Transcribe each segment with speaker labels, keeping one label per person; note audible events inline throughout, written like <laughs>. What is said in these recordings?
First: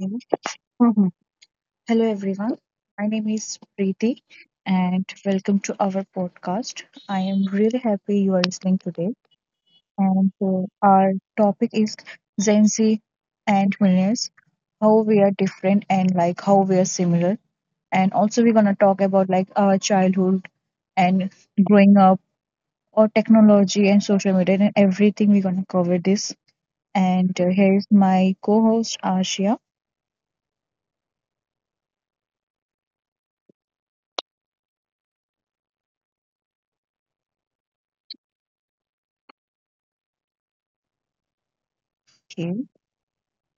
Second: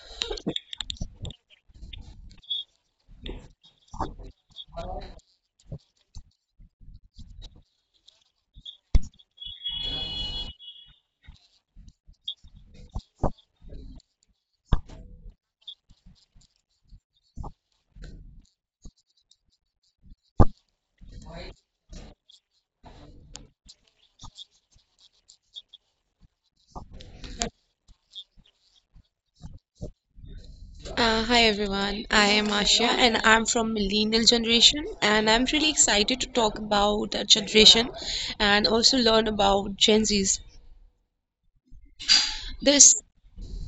Speaker 1: Mhm. Mhm. Hello, everyone. My name is Preeti, and welcome to our podcast. I am really happy you are listening today. And Our topic is Gen Z and millennials, how we are different and how we are similar. And also, we're gonna talk about like our childhood and growing up, or technology and social media and everything. We're gonna cover this. And Here is my co-host Ashia.
Speaker 2: Hi everyone, I am Asha and I'm from millennial generation and I'm really excited to talk about our generation and also learn about Gen Zs. This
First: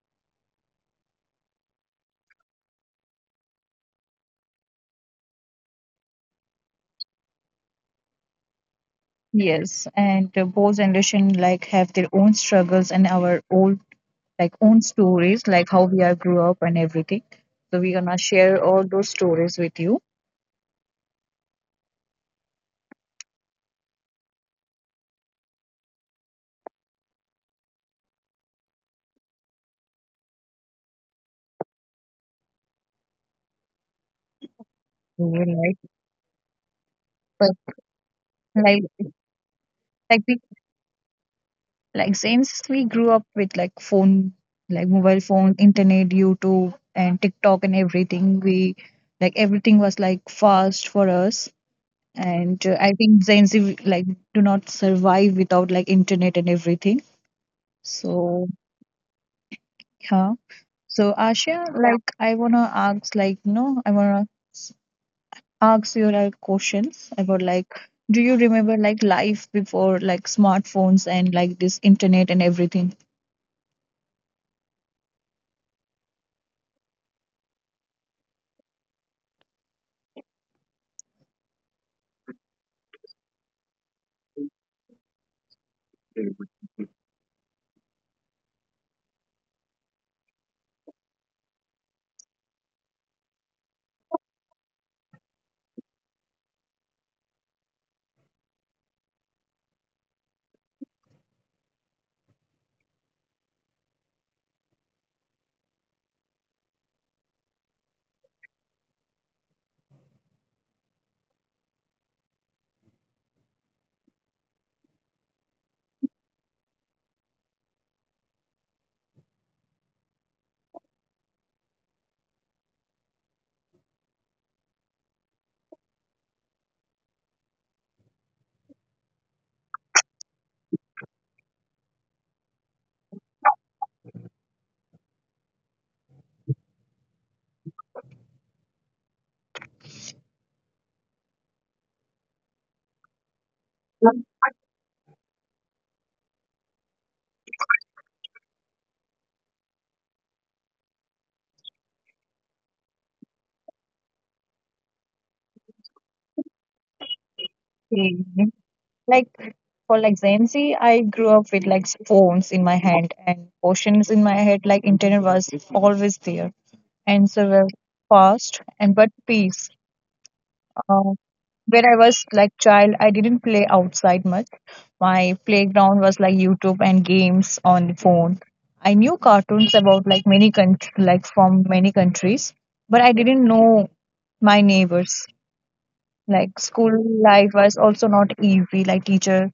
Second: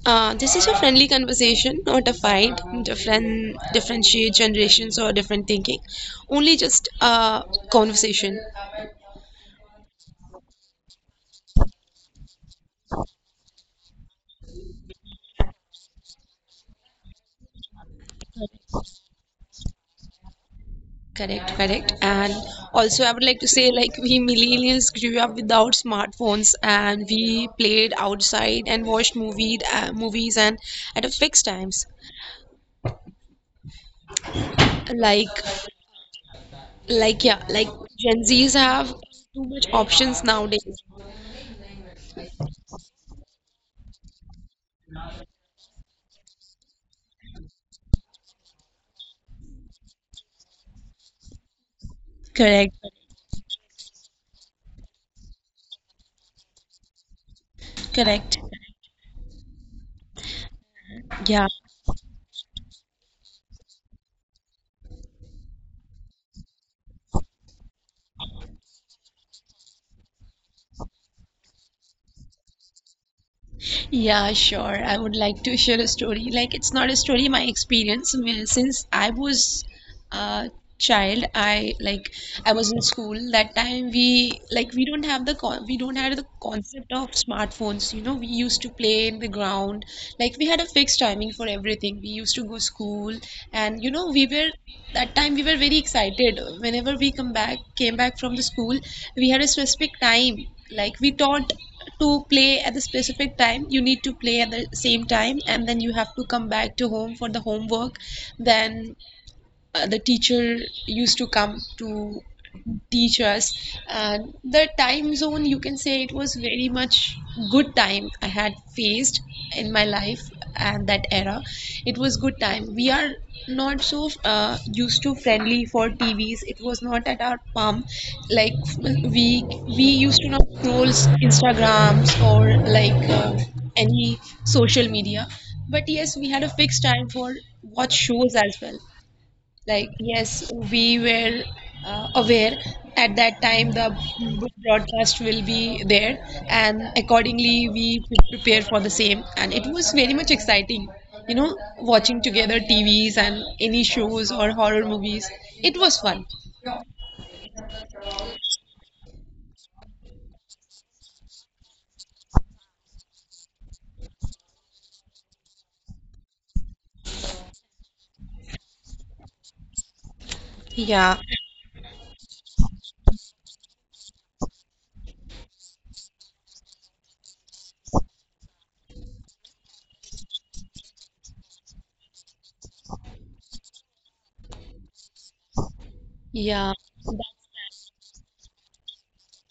Speaker 2: this is a friendly conversation, not a fight. Differentiate generations or different thinking, only just a conversation.
Speaker 1: Yes, and Both generation like have their own struggles and our old like own stories, like how we are grew up and everything. So we're gonna share all those stories with you.
Speaker 2: Correct, correct. And also, I would like to say, like, we millennials grew up without smartphones and we played outside and watched movies and at a fixed times. Like,
Speaker 1: Right.
Speaker 2: yeah,
Speaker 1: But
Speaker 2: like Gen Zs
Speaker 1: like
Speaker 2: have too much
Speaker 1: like
Speaker 2: options
Speaker 1: we
Speaker 2: nowadays.
Speaker 1: like since we grew up with like phone, like mobile phone, internet, YouTube, and TikTok and everything, we like everything was like fast for us. And
Speaker 2: Correct,
Speaker 1: I think Gen Z like do not survive without like internet and everything.
Speaker 2: correct.
Speaker 1: So, yeah. So,
Speaker 2: Yeah,
Speaker 1: Asha, like, I wanna ask, like, you know, I wanna ask you like questions about like, do you remember like life before like smartphones and like this internet and everything?
Speaker 2: yeah, sure. I would like to share a story. Like, it's not a story, my experience. I Since I was uh, child, I was in school. That time, we don't have the concept of smartphones, you know. We used to play in the ground, like we had a fixed timing for everything. We used to go school, and you know, we were that time we were very excited whenever we come back came back from the school. We had a specific time, like we thought to play at the specific time. You need to play at the same time, and then you have to come back to home for the homework. Then the teacher used to come to teach us, and the time zone, you can say, it was very much good time I had faced in my life. And that era, it was good time. We are not so used to friendly for tvs, it was not at our palm. Like, we used to not scroll instagrams or like any social media. But yes, we had a fixed time for watch shows as well. Like, yes, we were aware at that time the broadcast will be there, and accordingly, we prepare for the same. And it was very much exciting, you know, watching together TVs and any shows or horror movies. It was fun.
Speaker 1: Mhm. Like, for like Gen Z, I grew up with like phones in my hand and questions in my head. Like, internet was always there. Answer were fast and but peace. Uh,
Speaker 2: Yeah,
Speaker 1: when I was like child, I didn't play outside much. My playground was like YouTube and games on the phone. I knew cartoons about like many countries, like from many countries, but I didn't know my neighbors. Like
Speaker 2: yeah,
Speaker 1: school life was also not easy. Like teacher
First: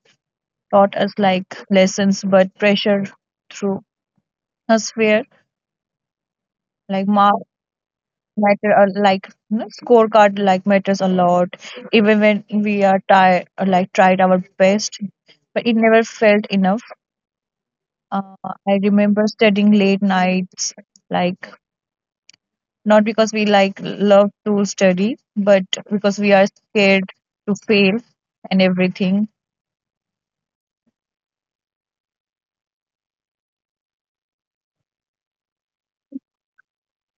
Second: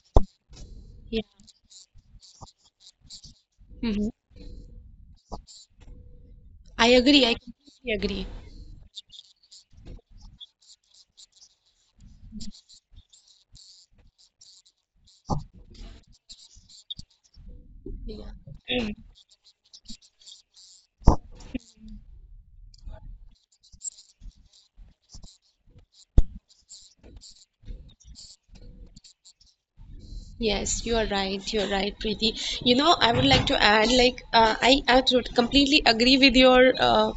Speaker 1: taught us
Speaker 2: yeah.
Speaker 1: like lessons, but pressure through
Speaker 2: Hmm.
Speaker 1: atmosphere,
Speaker 2: I
Speaker 1: like
Speaker 2: agree. I
Speaker 1: marks
Speaker 2: completely agree.
Speaker 1: matter a like you know, scorecard like matters a lot even when we are tired or like tried our best but it never felt enough
Speaker 2: Yeah.
Speaker 1: uh, I
Speaker 2: Mm.
Speaker 1: remember studying late nights like not because we like love to study but because we are scared to fail and everything.
Speaker 2: Yes, you are right. You are right, Preeti. You know, I would like to add, like, I would completely agree with your uh,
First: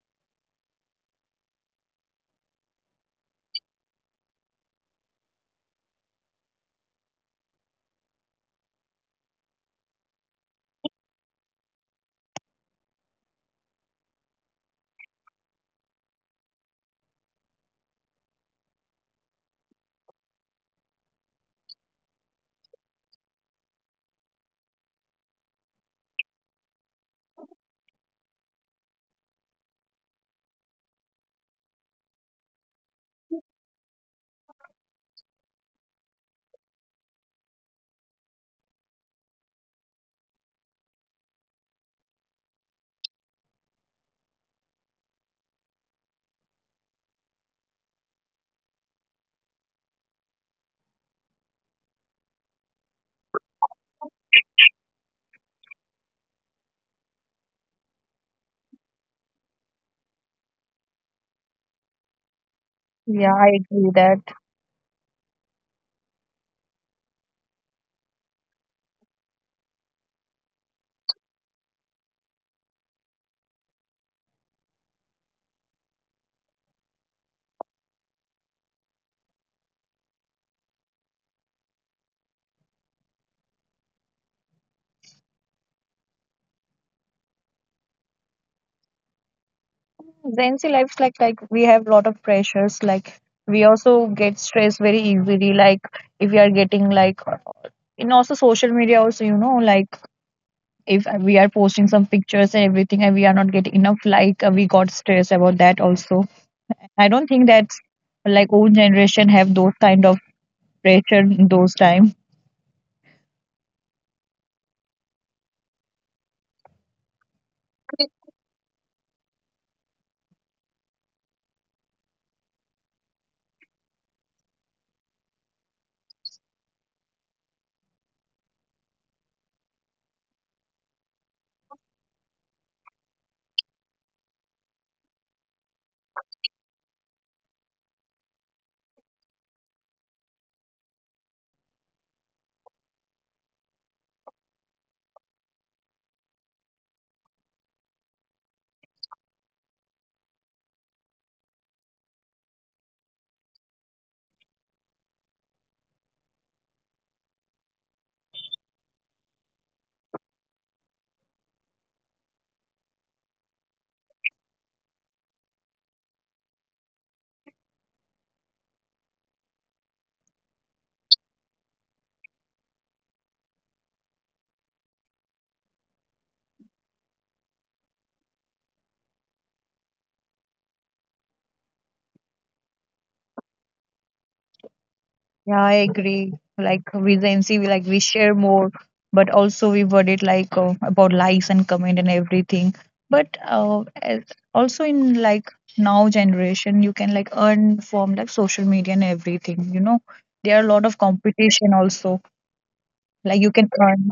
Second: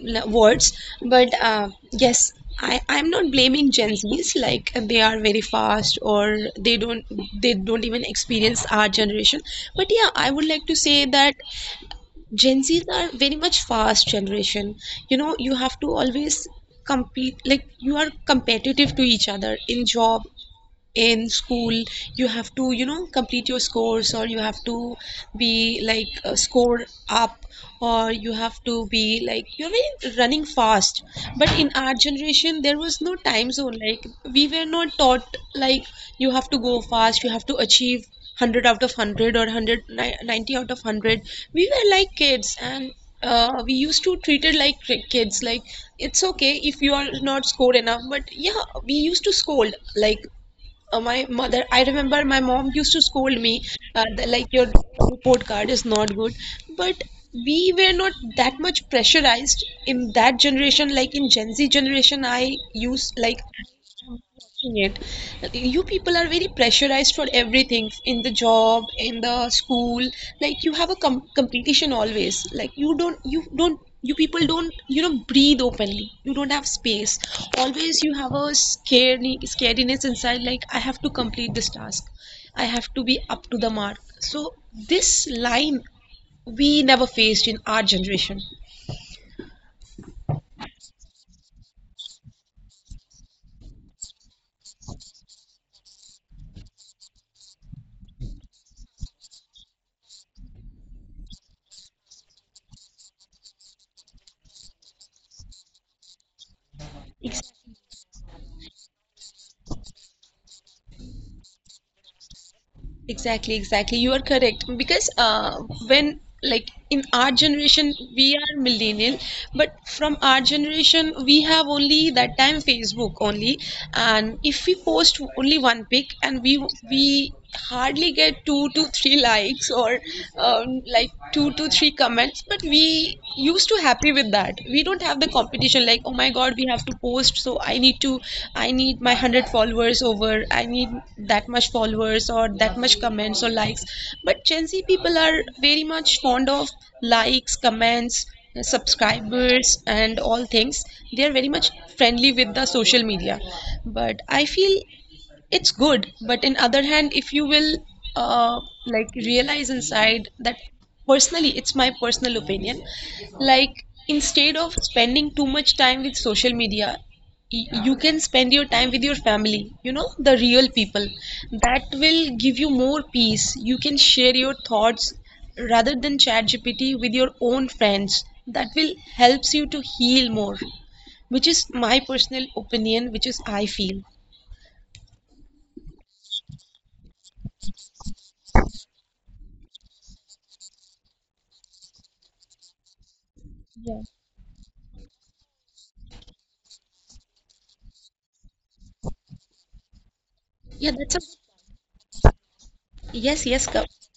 Speaker 2: n- words. But yes, I'm not blaming gen z's, like they are very fast, or they don't they don't even experience our generation. But yeah, I would like to say that gen z's are very much fast generation. You know, you have to always compete, like you are competitive to each other in job, in school. You have to, you know, complete your scores, or you have to be like score up, or you have to be like you're very running fast. But in our generation, there was no time zone. Like, we were not taught like you have to go fast, you have to achieve 100 out of 100, or 190 out of 100. We were like kids, and we used to treat it like kids. Like, it's okay if you are not scored enough. But yeah, we used to scold, like my mother, I remember my mom used to scold me, that, like your report card is not good. But we were not that much pressurized in that generation. Like in Gen Z generation, I used
Speaker 1: Yeah,
Speaker 2: like
Speaker 1: I agree that
Speaker 2: watching it. You people are very pressurized for everything in the job, in the school. Like you have a competition always. Like you people don't, you know, breathe openly. You don't have space. Always you have a scariness inside. Like, I have to complete this task. I have to be up to the mark. So this line we never faced in our generation.
Speaker 1: Gen Z lives like we have lot of pressures like we also get stressed very easily like if we are getting like in also social media also you know like if we are posting some pictures and everything and we are not getting enough we got stressed about that also. I don't think that like old generation have those kind of pressure in those time.
Speaker 2: Exactly, exactly. You are correct because when, like, in our generation we are millennial, but from our generation we have only that time Facebook only. And if we post only one pic and we hardly get two to three likes or like two to three comments, but we used to have happy with that. We don't have the competition like, oh my god, we have to post. So I need my 100 followers over, I need that much followers or that much comments or likes. But gen z people are very much fond of likes, comments, subscribers, and all things. They are very much friendly with the social media. But I feel it's good, but in other hand, if you will uh, like realize inside that, personally, it's my personal opinion, like instead of spending too much time with social media, you can spend your time with your family, you know, the real people. That will give you more peace. You can share your thoughts rather than chat gpt with your own friends. That will helps you to heal more, which is my personal opinion, which is I feel.
Speaker 1: Yeah, I agree like with the nc we like we share more but also we worried about likes and comment and everything. But As also in like now generation you can like earn from like social media and everything you know there are a lot
Speaker 2: Yeah,
Speaker 1: of
Speaker 2: that's a
Speaker 1: competition also
Speaker 2: yes,
Speaker 1: like you
Speaker 2: yes.
Speaker 1: can earn.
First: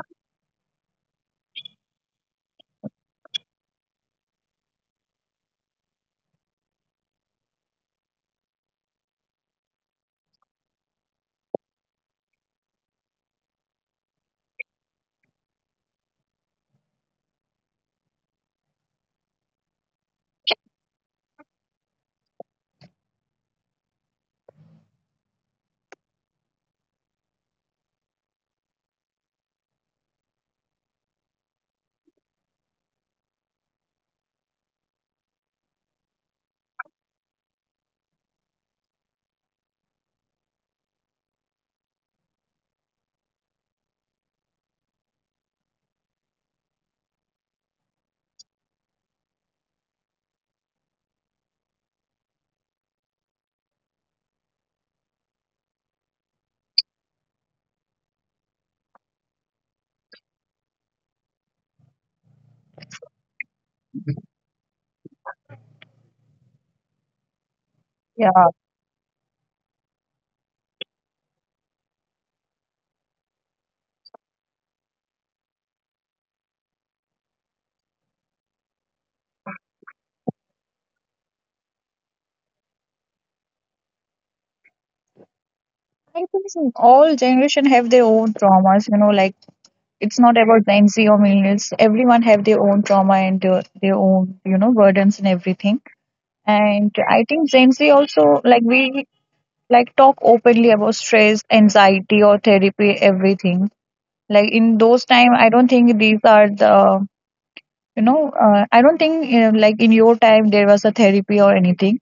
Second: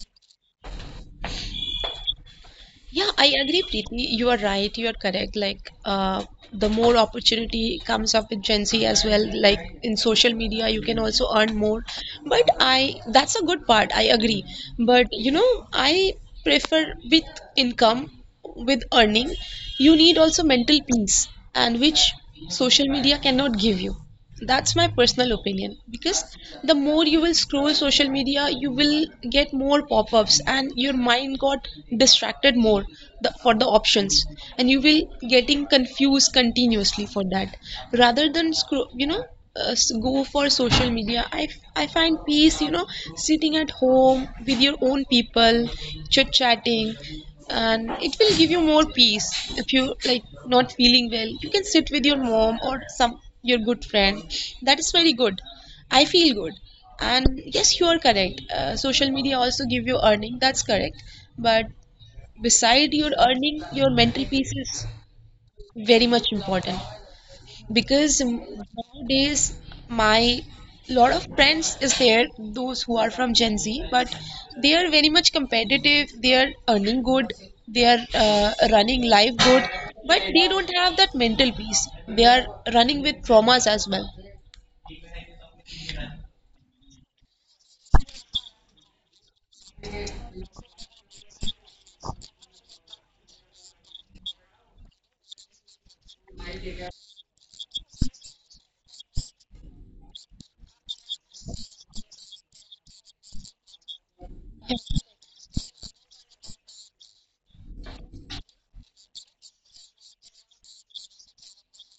Speaker 2: Yeah, I agree, Preeti. You are right. You are correct. Like, the more opportunity comes up with Gen Z as well, like in social media, you can also earn more. But that's a good part. I agree. But you know, I prefer, with income, with earning, you need also mental peace, and which social media cannot give you. That's my personal opinion, because the more you will scroll social media, you will get more pop ups, and your mind got distracted more, for the options, and you will getting confused continuously for that. Rather than scroll, you know, go for social media, I find peace, you know, sitting at home with your own people, chit chatting. And it will give you more peace. If you like not feeling well, you can sit with your mom or some your good friend. That is very good, I feel good. And yes, you are correct, social media also give you earning, that's correct. But beside your earning, your mental peace is very much important. Because
Speaker 1: Yeah,
Speaker 2: nowadays, my lot of friends is there, those who are from gen z, but they are very much competitive, they are earning good, they are running life good, but they don't have that mental peace. They are running with traumas as well.
Speaker 1: I think so. All generation have their own traumas, you know, like it's not about Gen Z or millennials. Everyone have their own trauma and their own, you know, burdens and everything. And I think Gen Z also like we like talk openly about stress, anxiety or therapy, everything. Like in those time, I don't think these are the, you know, I don't think you like in your time there was a therapy or anything.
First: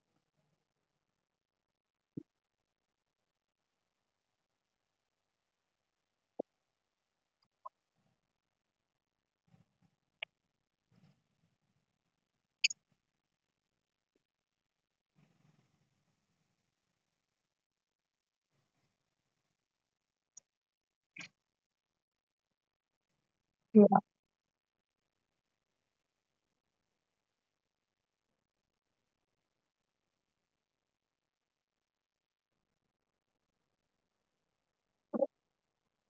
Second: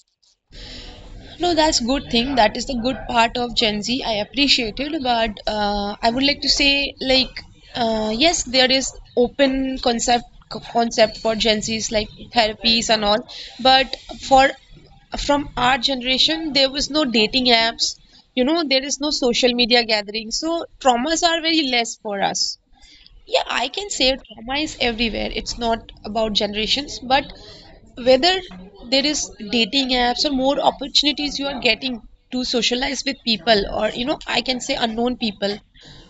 Speaker 2: No, that's good thing. That is the good part of Gen Z. I appreciate it. But I would like to say, like yes, there is open concept for Gen Zs, like therapies and all. But for from our generation, there was no dating apps. You know, there is no social media gathering, so traumas are very less for us. Yeah, I can
Speaker 1: Yeah,
Speaker 2: say trauma is everywhere. It's not about generations. But whether there is dating apps or more opportunities you are getting to socialize with people, or you know, I can say unknown people,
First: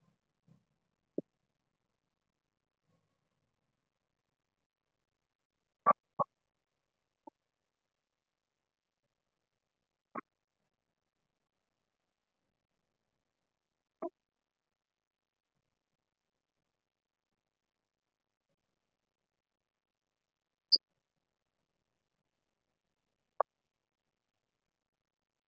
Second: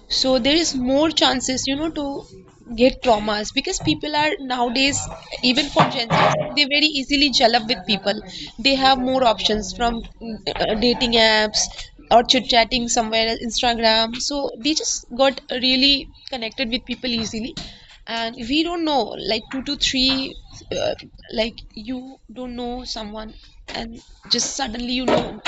Speaker 2: so there is more chances, you know, to get traumas, because people are nowadays, even for gen Zs, they very easily gel up with people. They have more options from dating apps, or chit chatting somewhere instagram. So they just got really connected with people easily, and we don't know, like two to three uh, like, you don't know someone, and just suddenly, you know,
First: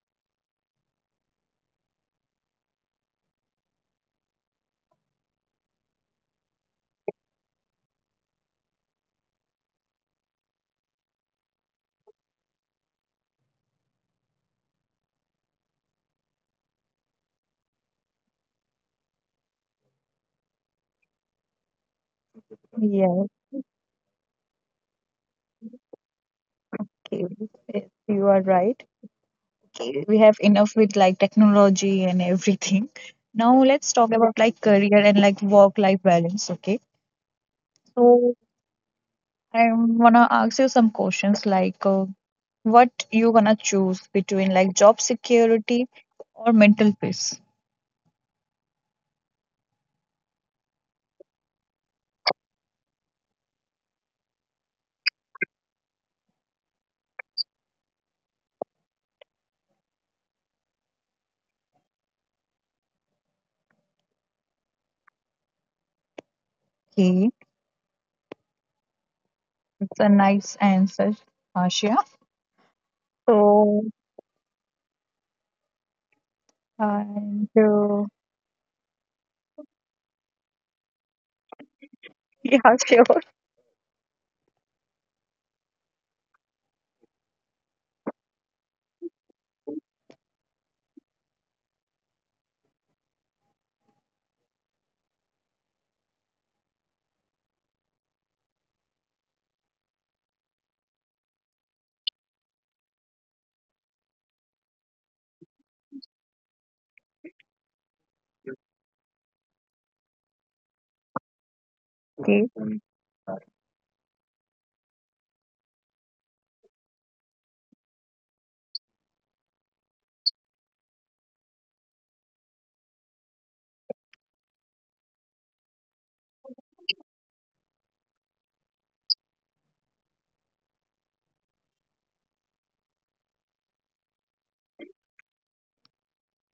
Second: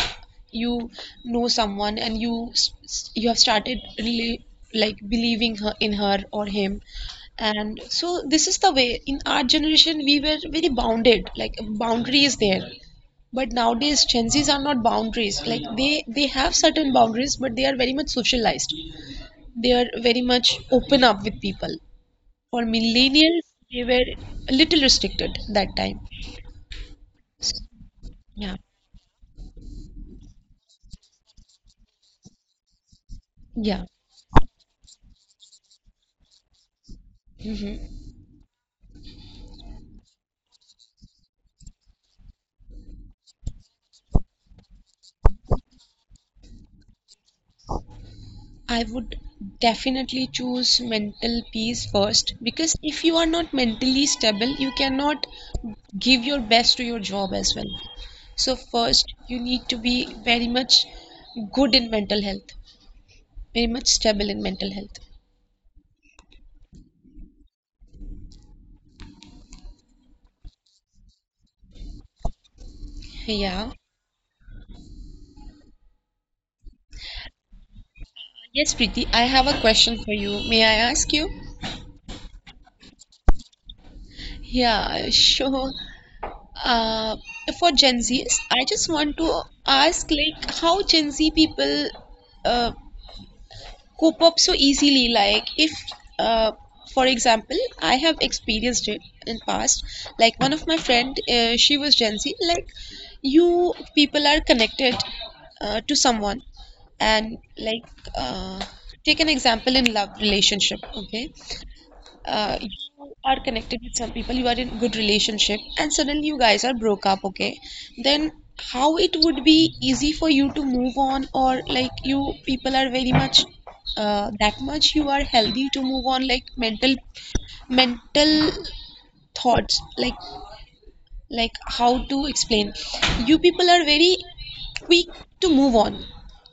Speaker 2: you know someone, and you have started really like believing her, in her or him. And so this is the way. In our generation, we were very bounded, like boundary is there. But nowadays, gen z's are not boundaries. Like they have certain boundaries, but they are very much socialized. They are very much open up with people. For
Speaker 1: yeah,
Speaker 2: millennials, they were a little restricted that time.
Speaker 1: okay.
Speaker 2: So,
Speaker 1: Yes, you are
Speaker 2: yeah,
Speaker 1: right. We have enough with like technology and everything. <laughs> Now
Speaker 2: yeah.
Speaker 1: let's talk about like career and like work life balance. Okay,
Speaker 2: Hmm.
Speaker 1: so I wanna ask you some questions like what you wanna choose between like job security or mental peace.
Speaker 2: I would definitely choose mental peace first, because if you are not mentally stable, you cannot give your best to your job as well. So first, you need to be very much good in mental health, very much stable in mental health.
Speaker 1: Okay, it's a nice answer, Ashia.
Speaker 2: Yeah.
Speaker 1: So and
Speaker 2: Yes, Preeti, I have a question for you. May I ask you?
Speaker 1: <laughs> Yeah, sure.
Speaker 2: Yeah, sure. Uh, for Gen Zs, I just want to ask, like, how Gen Z people uh, cope up so easily. Like, if uh, for example, I have experienced it in past, like one of my friend, she was gen z. Like, you people are connected to someone, and like uh, take an example in love relationship, okay?
Speaker 1: Okay.
Speaker 2: You are connected with some people, you are in good relationship, and suddenly you guys are broke up, okay? Then how it would be easy for you to move on, or like you people are very much that much you are healthy to move on, like mental thoughts, like how to explain. You people are very quick to move on.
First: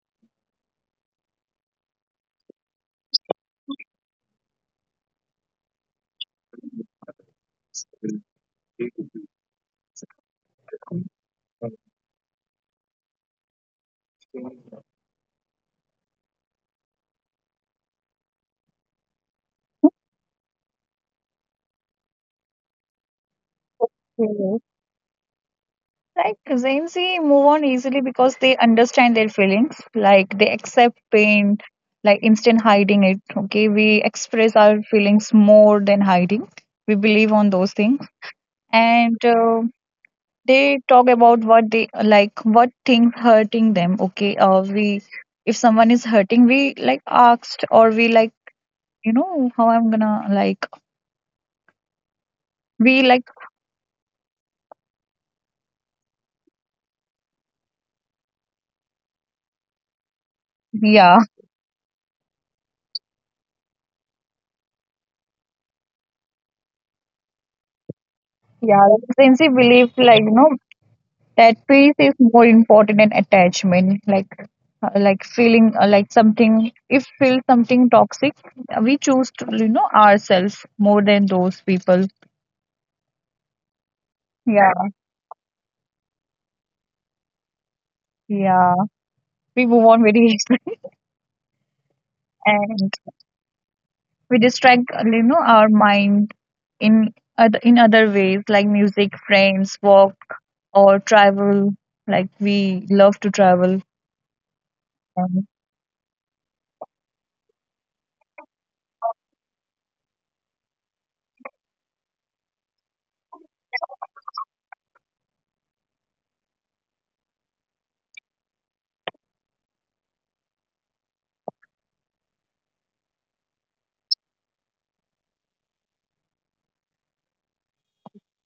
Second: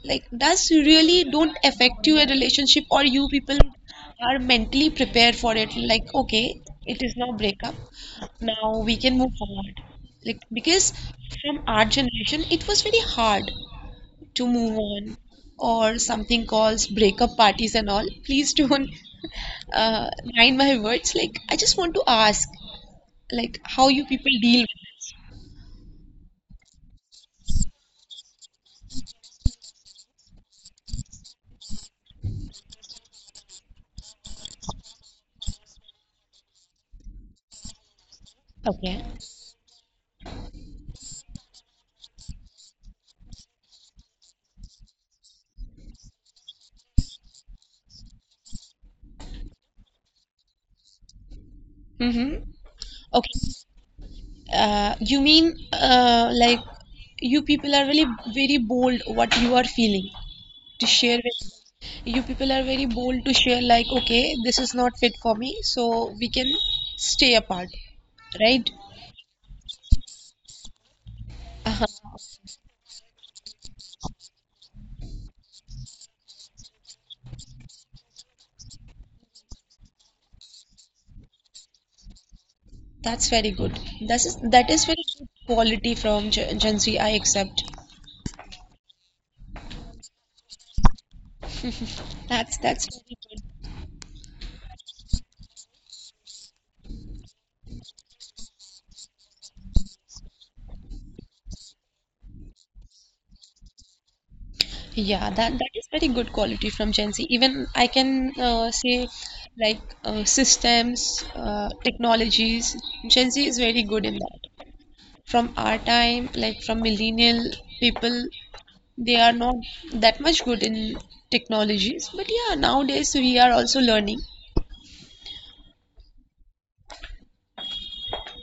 Speaker 2: Like does really don't affect you a relationship, or you people are mentally prepared for it like, okay, it is now breakup, now we can move forward. Like because from our generation it was very hard to move on, or something calls breakup parties and all. Please don't uh, mind my words, like I just want to ask like how you people
Speaker 1: Okay.
Speaker 2: deal with it.
Speaker 1: Like Gen Z move on easily because they understand their feelings. Like they accept pain, like instant hiding it. Okay, we express our feelings more than hiding. We believe on those things,
Speaker 2: Okay.
Speaker 1: and they talk about what they like, what things hurting them. Okay, we if someone is hurting, we like asked or we like you know how I'm gonna like
Speaker 2: Mm-hmm.
Speaker 1: we like
Speaker 2: Okay. You mean, like you people are really very bold what you are feeling to
Speaker 1: yeah,
Speaker 2: share with. You people are very bold to share like, okay, this is not fit for me, so we can stay apart, right?
Speaker 1: yeah, like Gen Z believe like no that peace is
Speaker 2: Uh-huh.
Speaker 1: more important than attachment like like feeling like something if feel something toxic, we choose to you know ourselves more than those people.
Speaker 2: That's very good. That is,
Speaker 1: Yeah,
Speaker 2: that is very good quality from Gen Z, I accept.
Speaker 1: yeah, we move on very easily. <laughs>
Speaker 2: That's
Speaker 1: And
Speaker 2: very good.
Speaker 1: we distract you know our mind in other ways like music friends walk or travel. Like we love to travel.
Speaker 2: Yeah,
Speaker 1: And
Speaker 2: that, that is very good quality from Gen Z. Even I can say, like systems, technologies. Gen Z is very good in that. From our time, like from millennial people, they are not that much good in technologies. But yeah, nowadays we are also learning.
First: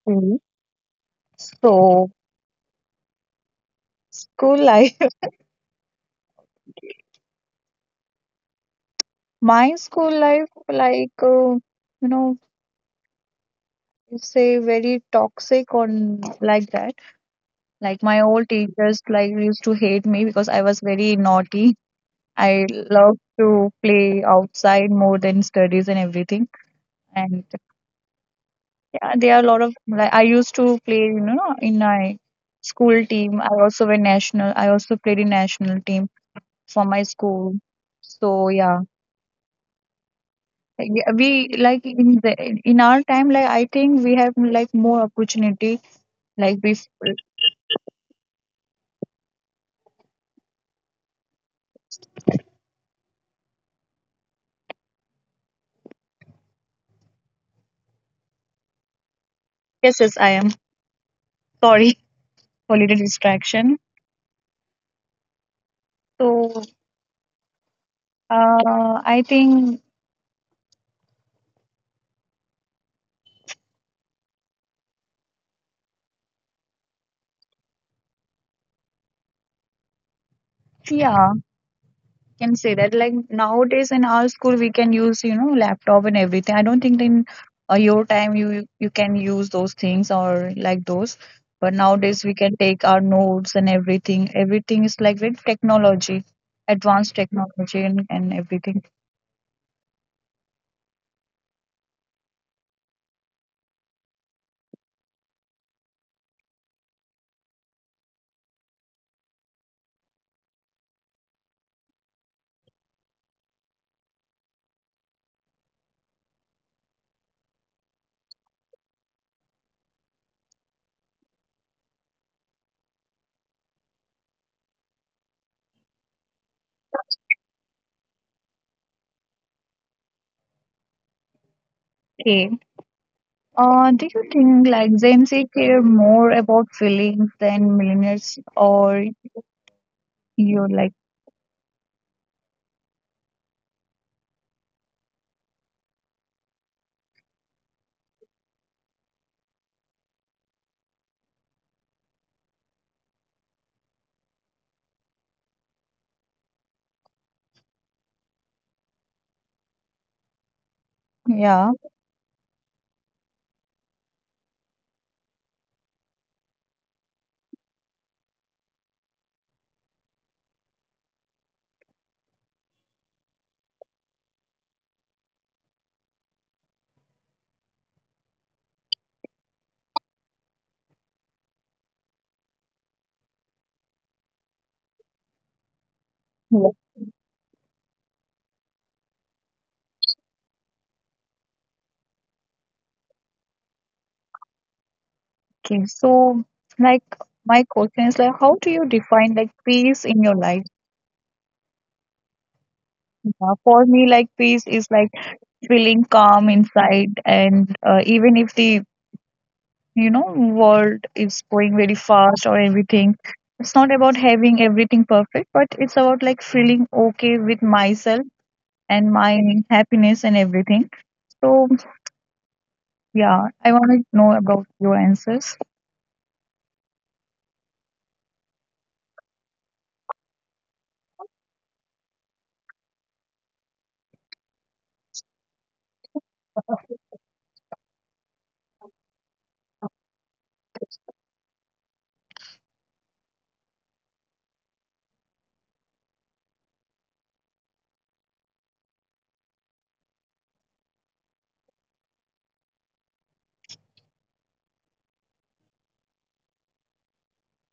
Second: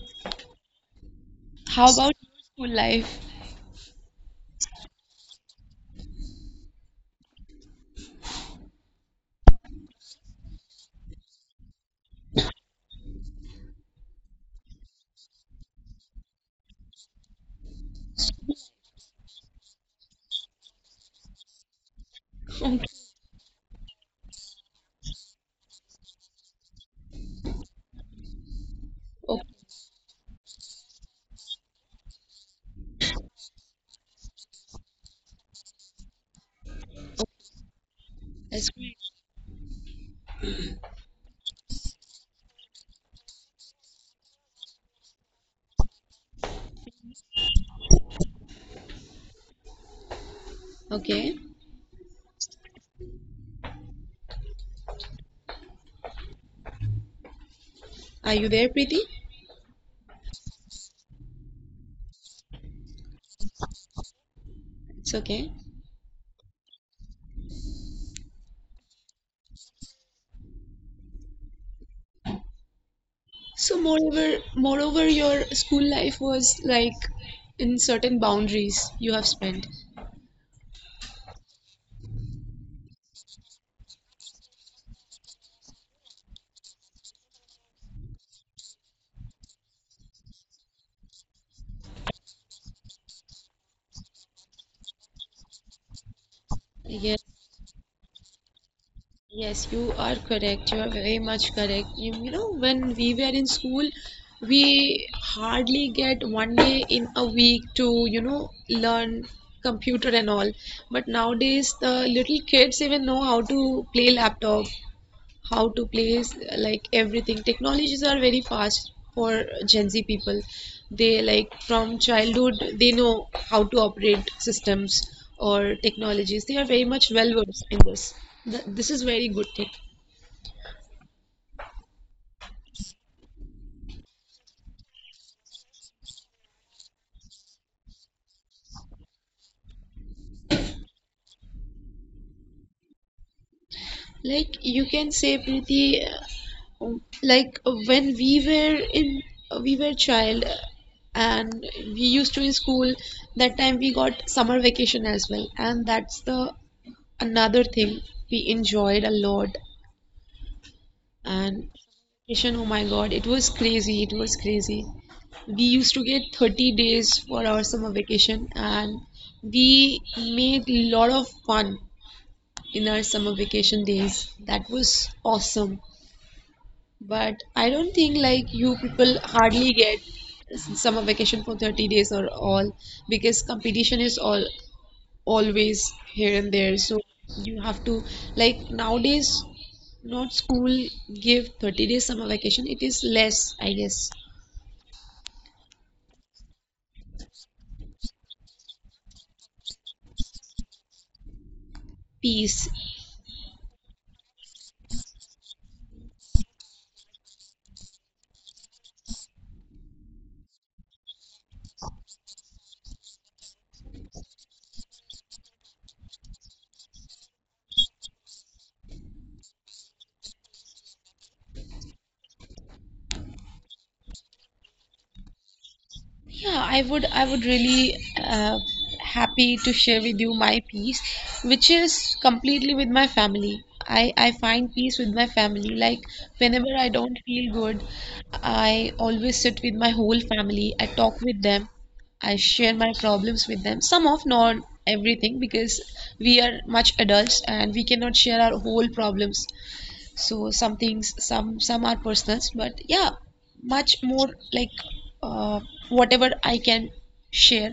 Speaker 1: school.
Speaker 2: How about your school life?
Speaker 1: School life. <laughs> My school life like you know say very toxic on like that. Like my old teachers like used to hate me because I was very naughty. I love to play outside more than studies and everything. And yeah, there are
Speaker 2: Okay.
Speaker 1: a lot of like I used to play you know in my school team. I also went national. I also played in national team for my school, so
Speaker 2: That's
Speaker 1: yeah.
Speaker 2: great.
Speaker 1: Yeah, we like in the in our time like I think we have like more opportunity like we.
Speaker 2: Okay, are you there, Preeti?
Speaker 1: Yes, yes, I am. Sorry, holiday distraction.
Speaker 2: It's okay.
Speaker 1: So I think
Speaker 2: So moreover, your school life was like in certain boundaries you have spent.
Speaker 1: yeah, can say that like nowadays in our school we can use you know laptop and everything. I don't think in your time you can use those things or like those. But nowadays we can take our notes and everything. Everything is like with technology, advanced
Speaker 2: Yes,
Speaker 1: technology and everything.
Speaker 2: yes, you are correct. You are very much correct. You know, when we were in school, we hardly get one day in a week to, you know, learn computer and all. But nowadays, the little kids even know how to play laptop, how to place, like, everything. Technologies are very fast for Gen Z people. They like, from childhood they know how to operate systems or technologies. They are very much well versed in this. Th- this is very good thing.
Speaker 1: Okay. Do you think like Gen Z care more about feelings than millennials or you're like.
Speaker 2: Like you can say, Preeti, like when we were in, we were child, and we used to in school, that time we got summer vacation as well, and that's the another thing we enjoyed a lot. And
Speaker 1: Yeah.
Speaker 2: vacation, oh my God, it was crazy. It was crazy. We used to get 30 days for our summer vacation, and we made a lot of fun in our summer vacation days. That was awesome. But I don't think like you people hardly get summer vacation for 30 days or all, because competition is all always here and there, so you have to, like, nowadays not school give 30 days summer vacation, it is less, I guess.
Speaker 1: Okay, so like my question is like, how do you define like peace in your life?
Speaker 2: Peace.
Speaker 1: For me, like peace is like feeling calm inside, and even if the you know world is going very fast or everything, it's not about having everything perfect, but it's about like feeling okay with myself and my happiness and everything. So yeah, I want to know about your answers.
Speaker 2: Yeah, I would, I would really happy to share with you my peace, which is completely with my family. I find peace with my family. Like whenever I don't feel good, I always sit with my whole family. I talk with them. I share my problems with them. Some of not everything, because we are much adults and we cannot share our whole problems, so some things, some are personals. But yeah, much more like, uh, whatever I can share,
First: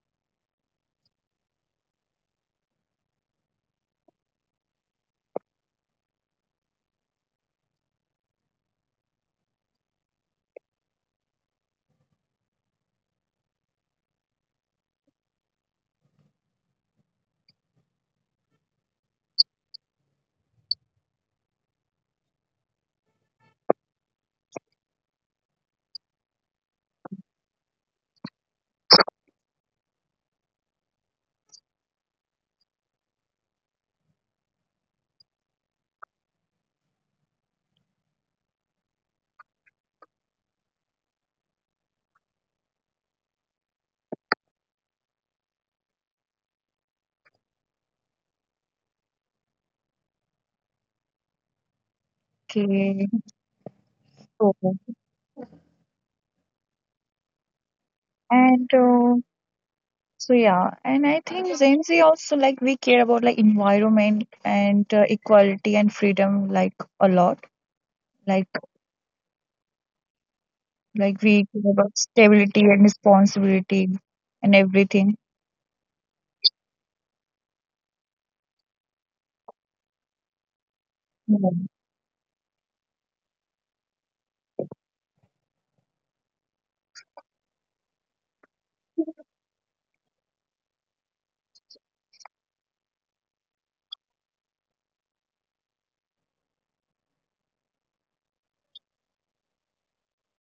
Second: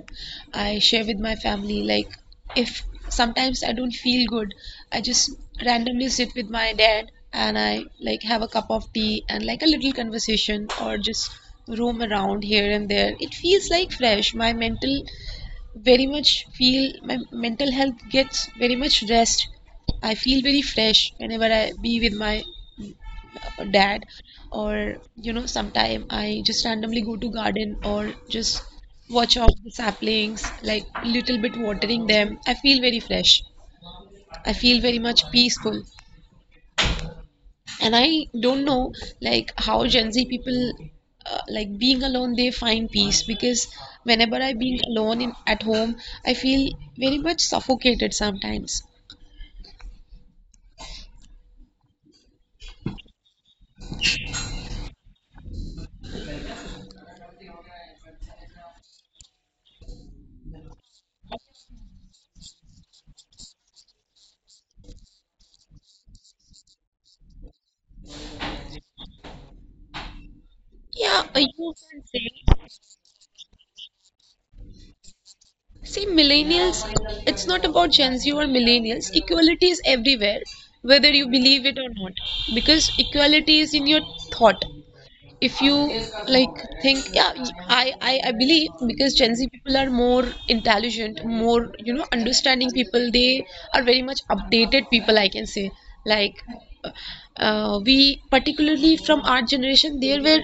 Speaker 2: I share with my family. Like if sometimes I don't feel good, I just randomly sit with my dad and I, like, have a cup of tea and like a little conversation, or just roam around here and there. It feels like fresh my mental, very much feel my mental health gets very much rest. I feel very fresh whenever I be with my dad, or you know, sometime I just randomly go to garden or just watch out the saplings, like little bit watering them. I feel very fresh. I feel very much peaceful. And I don't know like how Gen Z people like being alone they find peace, because whenever I being alone in at home, I feel very much suffocated sometimes.
Speaker 1: Okay, so and. So yeah, and I think Gen Z also like we care about like environment and equality and freedom like a lot. Like
Speaker 2: Yeah,
Speaker 1: like we
Speaker 2: you
Speaker 1: care about
Speaker 2: can
Speaker 1: stability
Speaker 2: say,
Speaker 1: and responsibility and everything.
Speaker 2: see millennials, it's not about Gen Z or millennials, equality is everywhere whether you
Speaker 1: Yeah,
Speaker 2: believe it or not. Because equality is in your thought. If you like think, yeah, I believe because Gen Z people are more intelligent, more, you know, understanding people. They are very much updated people, I can say. Like we particularly, from our generation there were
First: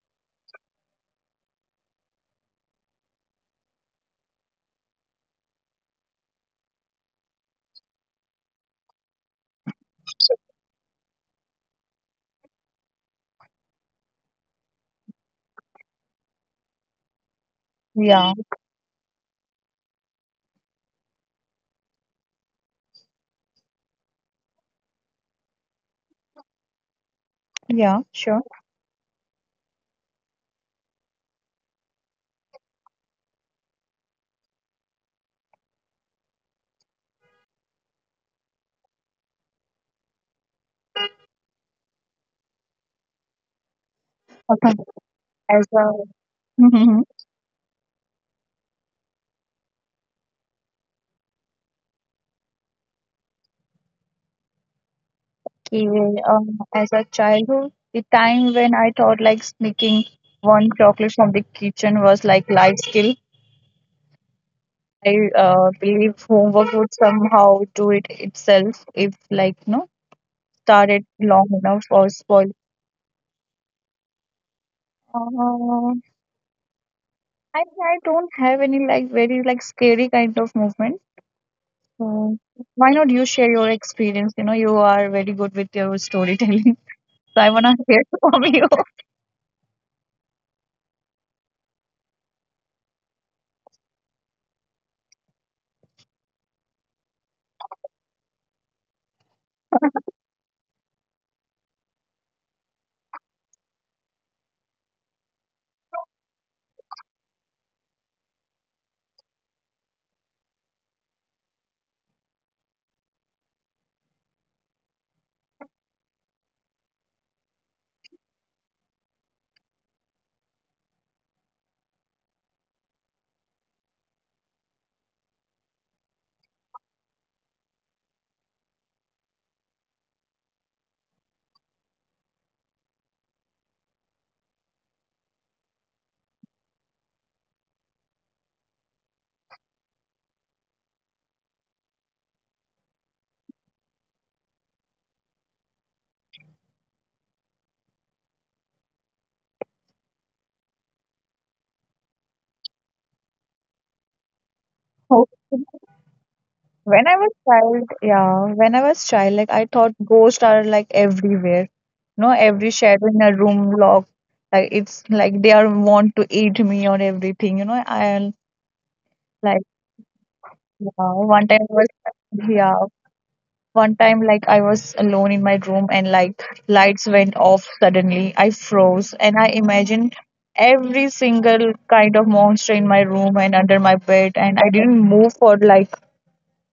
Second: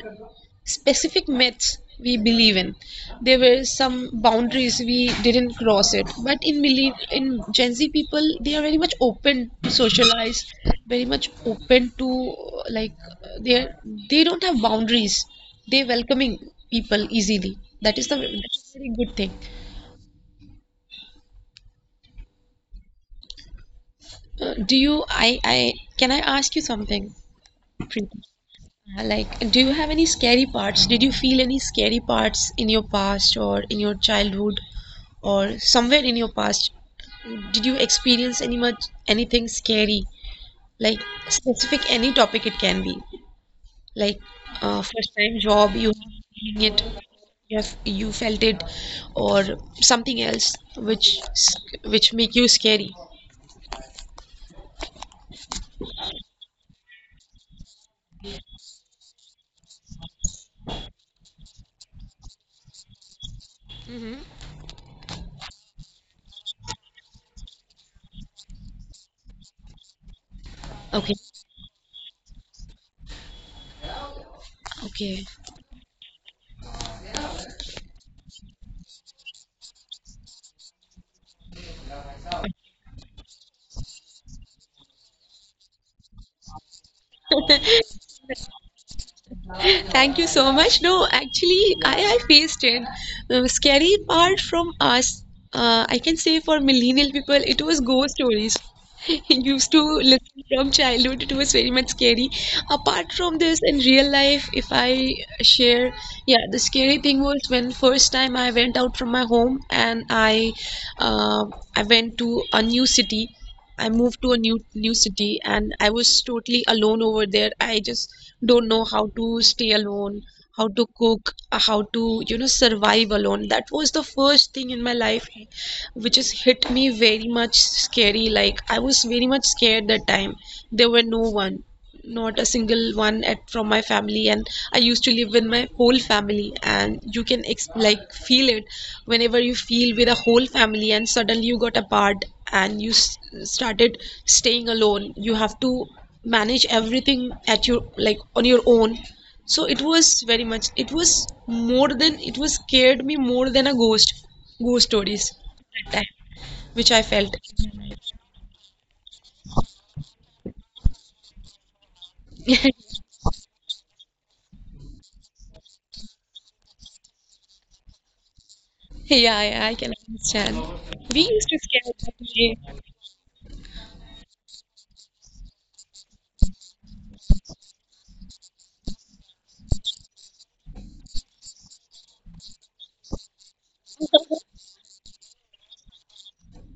Speaker 2: specific myths we believe in. There were some boundaries we didn't cross it. But in believe in Gen Z people, they are very much open to socialize, very much open to like they are, they don't have boundaries. They welcoming people easily. That is the,
Speaker 1: yeah,
Speaker 2: that's a very good thing. Do you? I can I ask you something,
Speaker 1: yeah,
Speaker 2: Preeti?
Speaker 1: sure.
Speaker 2: Like, do you have any scary parts? Did you feel any scary parts in your past or in your childhood, or somewhere in your past? Did you experience any much anything scary, like specific any topic? It can be like
Speaker 1: Okay.
Speaker 2: first time
Speaker 1: As
Speaker 2: job,
Speaker 1: a
Speaker 2: you feeling it,
Speaker 1: mhm.
Speaker 2: you have you felt it, or something else which which make you scary?
Speaker 1: Okay, <laughs> as a childhood, the time when I thought like sneaking one chocolate from the kitchen was like life skill.
Speaker 2: Hmm.
Speaker 1: I believe homework would somehow do it itself if like no started
Speaker 2: Okay.
Speaker 1: long enough or spoiled.
Speaker 2: Okay.
Speaker 1: Uh, I I don't have any like very like scary kind of movement. So why not you share your experience? You know, you are very good with your storytelling. <laughs> So I wanna hear <laughs> from you.
Speaker 2: Thank you so much. No, actually, I faced it. Scary part from us, I can say for millennial people, it was ghost stories. <laughs> Used to listen from childhood, it was very much scary. Apart from this, in real life, if I share, yeah, the scary thing was when first time I went out from my home, and uh, I went to a new city. I moved to a new city and I was totally alone over there. I just don't know how to stay alone, how to cook, how to, you know, survive alone. That was the first thing in my life which has hit me very much scary. Like I was very much scared that time. There were no one, not a single one at from my family, and I used to live with my whole family. And you can like feel it whenever you feel with a whole family, and suddenly you got apart and started staying alone. You have to manage everything at your, like on your own. So it was very much, it was more than, it was scared me more than a ghost stories
Speaker 1: Oh.
Speaker 2: at that time, which I
Speaker 1: When I
Speaker 2: felt.
Speaker 1: was
Speaker 2: <laughs>
Speaker 1: child, yeah, when I was child, like I thought ghosts are like everywhere. You know, every shadow in a room lock, like it's like they are want to eat me or everything. You know, I
Speaker 2: Yeah, yeah,
Speaker 1: like
Speaker 2: I can understand.
Speaker 1: yeah,
Speaker 2: We used
Speaker 1: one
Speaker 2: to
Speaker 1: time I was
Speaker 2: scare that way.
Speaker 1: yeah. One time, like I was alone in my room and like lights went off suddenly. I froze and I imagined every single kind of monster in my room and under my bed,
Speaker 2: <laughs>
Speaker 1: and I didn't move for like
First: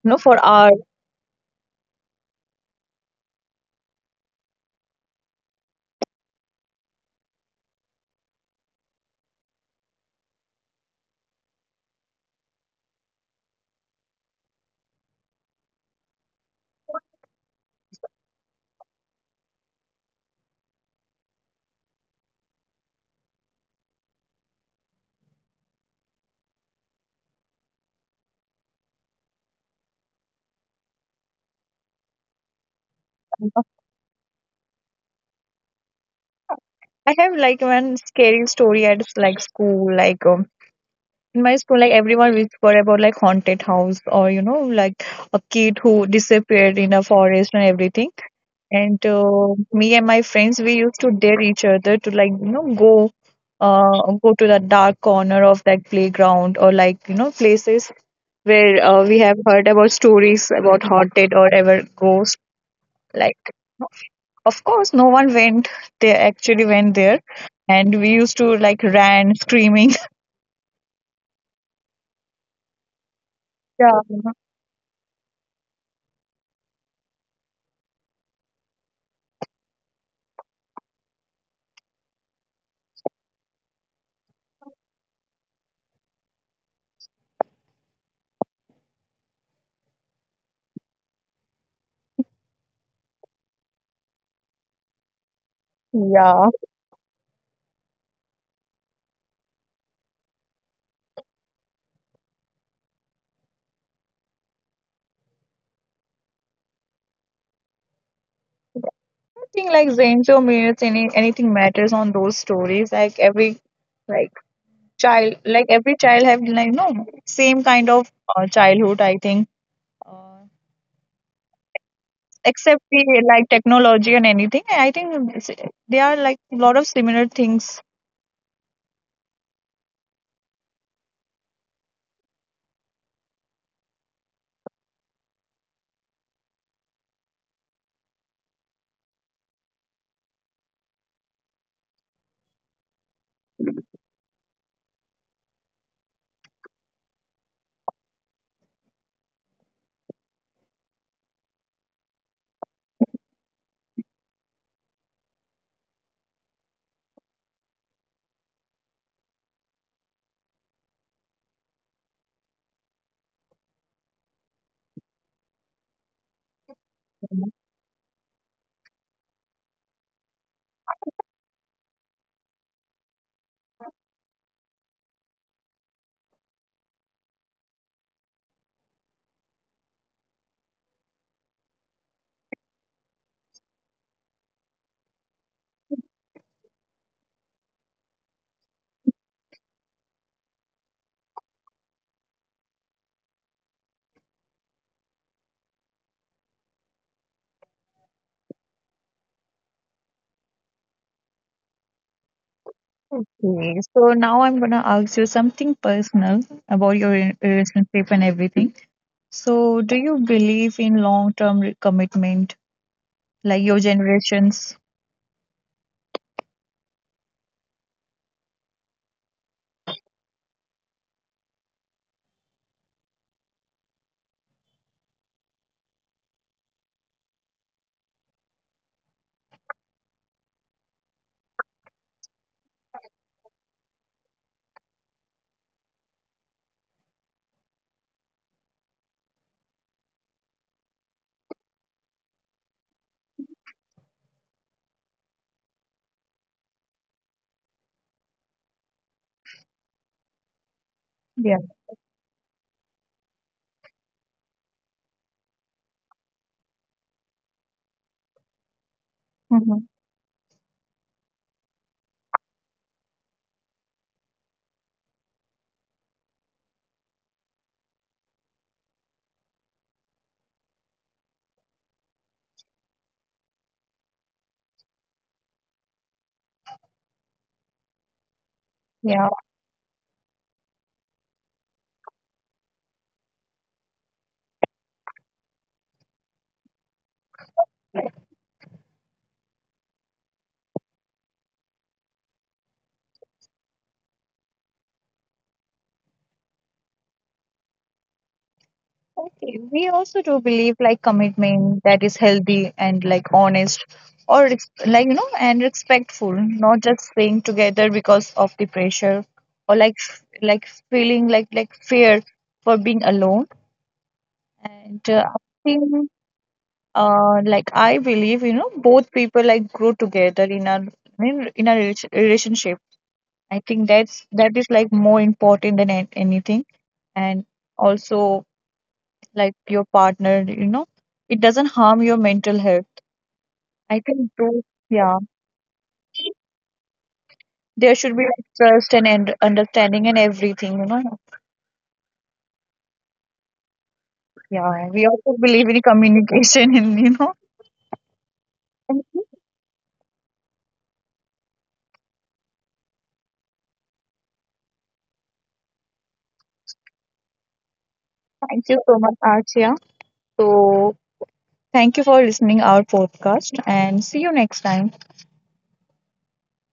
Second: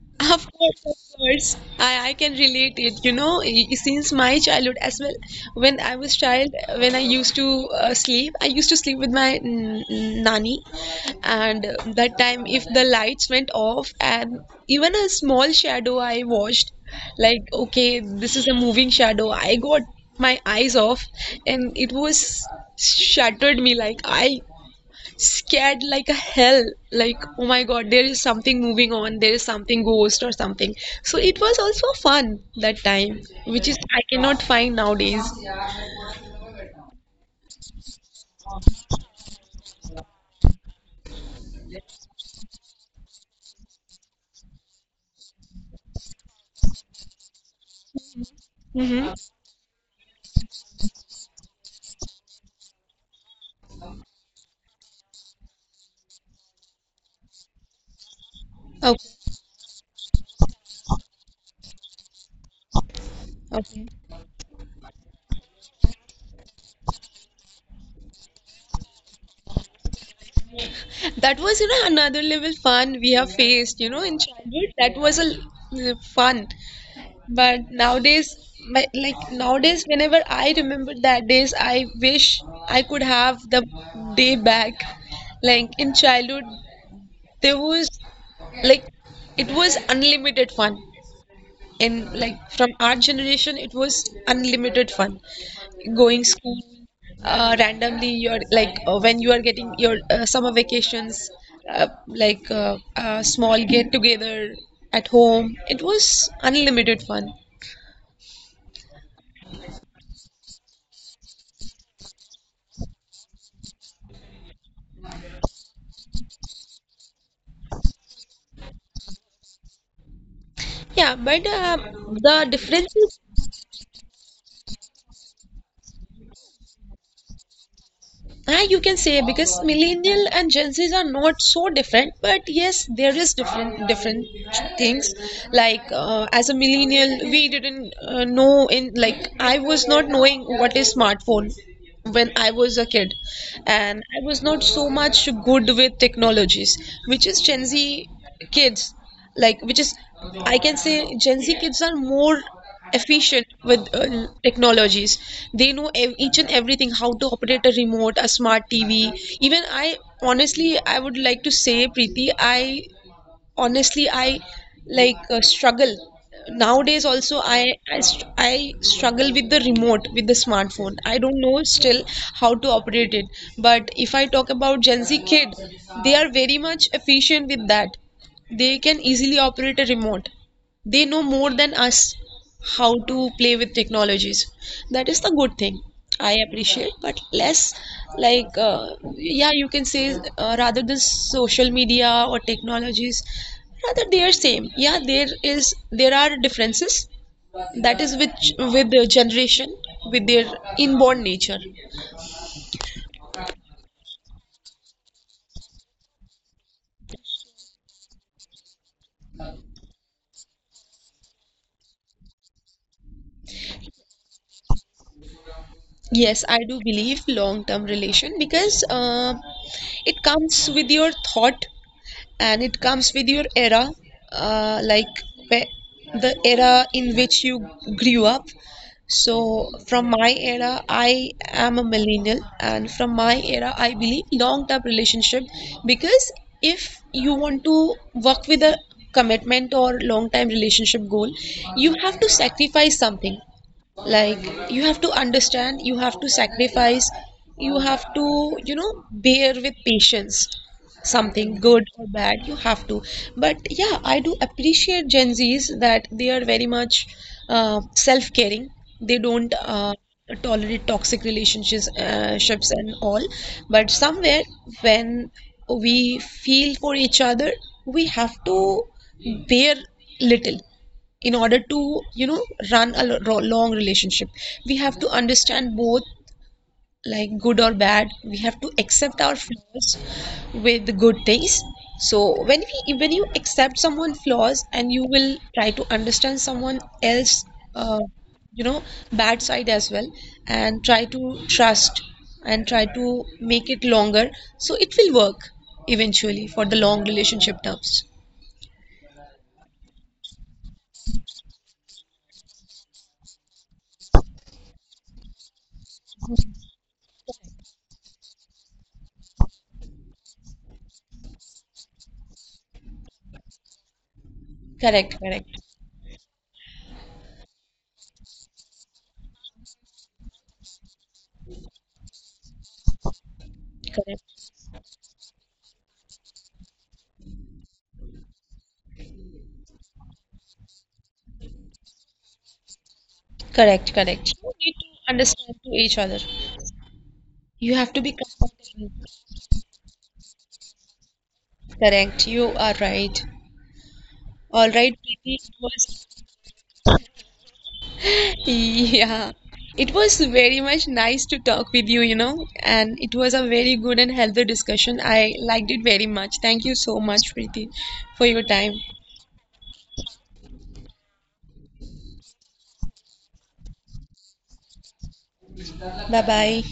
Speaker 1: you know for
Speaker 2: Of course,
Speaker 1: hours.
Speaker 2: of course. I can relate it. You know, since my childhood as well, when I was child, when I used to sleep, I used to sleep with my nanny, and that time if the lights went off, and even a small shadow I watched, like okay, this is a moving shadow. I got my eyes off, and it was shattered me. Like I scared like a hell. Like oh my god, there is something moving on, there is something ghost or something. So it was also fun that time, which is I cannot find nowadays.
Speaker 1: I have like one scary story at like school, like in my school, like everyone whisper about like haunted house or you know like a kid who disappeared in a forest and everything. And
Speaker 2: Mm-hmm.
Speaker 1: uh, me and my friends, we used to dare each other to like, you know, go, go to the dark corner of that playground or like, you know, places where we
Speaker 2: Okay.
Speaker 1: have heard about stories about haunted or ever ghost. Like,
Speaker 2: Okay.
Speaker 1: of course, no one went. They actually went there, and we used to like ran screaming. <laughs>
Speaker 2: That was, you know, another level fun we have faced, you know, in
Speaker 1: Yeah.
Speaker 2: childhood. That was a fun. But nowadays, my, like nowadays whenever I remember that days, I wish I could have the day back. Like in childhood there was, like, it was unlimited fun. And like from our generation, it was unlimited fun. Going
Speaker 1: Yeah.
Speaker 2: school,
Speaker 1: I
Speaker 2: randomly you're like, when you are getting your summer vacations, like a small get together at home, it was unlimited fun.
Speaker 1: think like Zainjo means any anything matters on those stories. Like every like child like every child have like no same kind of childhood I think uh,
Speaker 2: Yeah, but the
Speaker 1: except
Speaker 2: difference.
Speaker 1: the like technology and anything I think they are like a lot of similar things.
Speaker 2: Ah, you can say, because millennial and Gen Zs are not so different, but yes, there is different things. Like as a millennial, we didn't know in, like I was not knowing what is smartphone when I was a kid, and I was not so much good with technologies, which is Gen Z kids, like which is, I can say Gen Z kids are more efficient with technologies. They know each and everything, how to operate a remote, a smart TV. Even I, honestly, I would like to say, Preeti, I honestly I, like struggle nowadays also. I struggle with the remote, with the smartphone. I don't know still how to operate it. But if I talk about Gen Z kid, they are very much efficient with that. They can easily operate a remote. They know more than us how to play with technologies. That is the good thing I appreciate. But less, like yeah, you can say, rather than social media or technologies, rather they are same. Yeah, there is, there are differences. That is which with the generation, with their inborn nature.
Speaker 1: Okay, so now I'm gonna ask you something personal about your relationship and everything. So do you believe in long-term commitment like your generations?
Speaker 2: Yes, I do believe long term relation, because it comes with your thought, and it comes with your era. Uh, like the era in which you grew up. So from my era, I am a millennial, and from my era I believe long term relationship. Because if you want to work with a commitment or long time relationship goal, you have to sacrifice something. Like you have to understand, you have to sacrifice, you have to, you know, bear with patience,
Speaker 1: Yeah.
Speaker 2: something good or bad you have to. But yeah, I do appreciate Gen Z's that they are very much self-caring. They don't
Speaker 1: Mhm.
Speaker 2: tolerate toxic relationships, ships and all. But somewhere, when we feel for each other, we have to bear little in order to, you know, run a long relationship. We have to understand both, like good or bad, we have to accept
Speaker 1: Yeah.
Speaker 2: our flaws with the good things. So when we, when you accept someone's flaws and you will try to understand someone else, uh, you know, bad side as well, and try to trust and try to make it longer, so it will work eventually for the long relationship terms.
Speaker 1: Okay, we also do believe like commitment that is healthy and like honest or like you know and respectful, not just staying together because of the pressure or like like feeling like fear for being alone. And
Speaker 2: Correct,
Speaker 1: uh, I
Speaker 2: correct.
Speaker 1: think like I believe you know both people like grow together in a in a relationship. I think that's
Speaker 2: Correct.
Speaker 1: that is like more important than anything. And also like your partner, you know, it doesn't harm your mental health.
Speaker 2: Correct,
Speaker 1: I think
Speaker 2: correct. You
Speaker 1: those,
Speaker 2: need to
Speaker 1: yeah,
Speaker 2: understand to each other. You
Speaker 1: there
Speaker 2: have to
Speaker 1: should
Speaker 2: be
Speaker 1: be like trust
Speaker 2: compatible.
Speaker 1: and understanding and everything, you know.
Speaker 2: Correct. You are right. All
Speaker 1: Yeah,
Speaker 2: right,
Speaker 1: we also
Speaker 2: Preeti. It
Speaker 1: believe in
Speaker 2: was
Speaker 1: communication, <laughs> and you know.
Speaker 2: <laughs>
Speaker 1: And
Speaker 2: yeah. It was very much nice to talk with you, you know, and it was a very good and healthy discussion. I liked it very much. Thank you so much, Preeti, for your
Speaker 1: thank
Speaker 2: time.
Speaker 1: you so much, Archia. So, thank you for listening our podcast, and see you next time.
Speaker 2: Bye bye.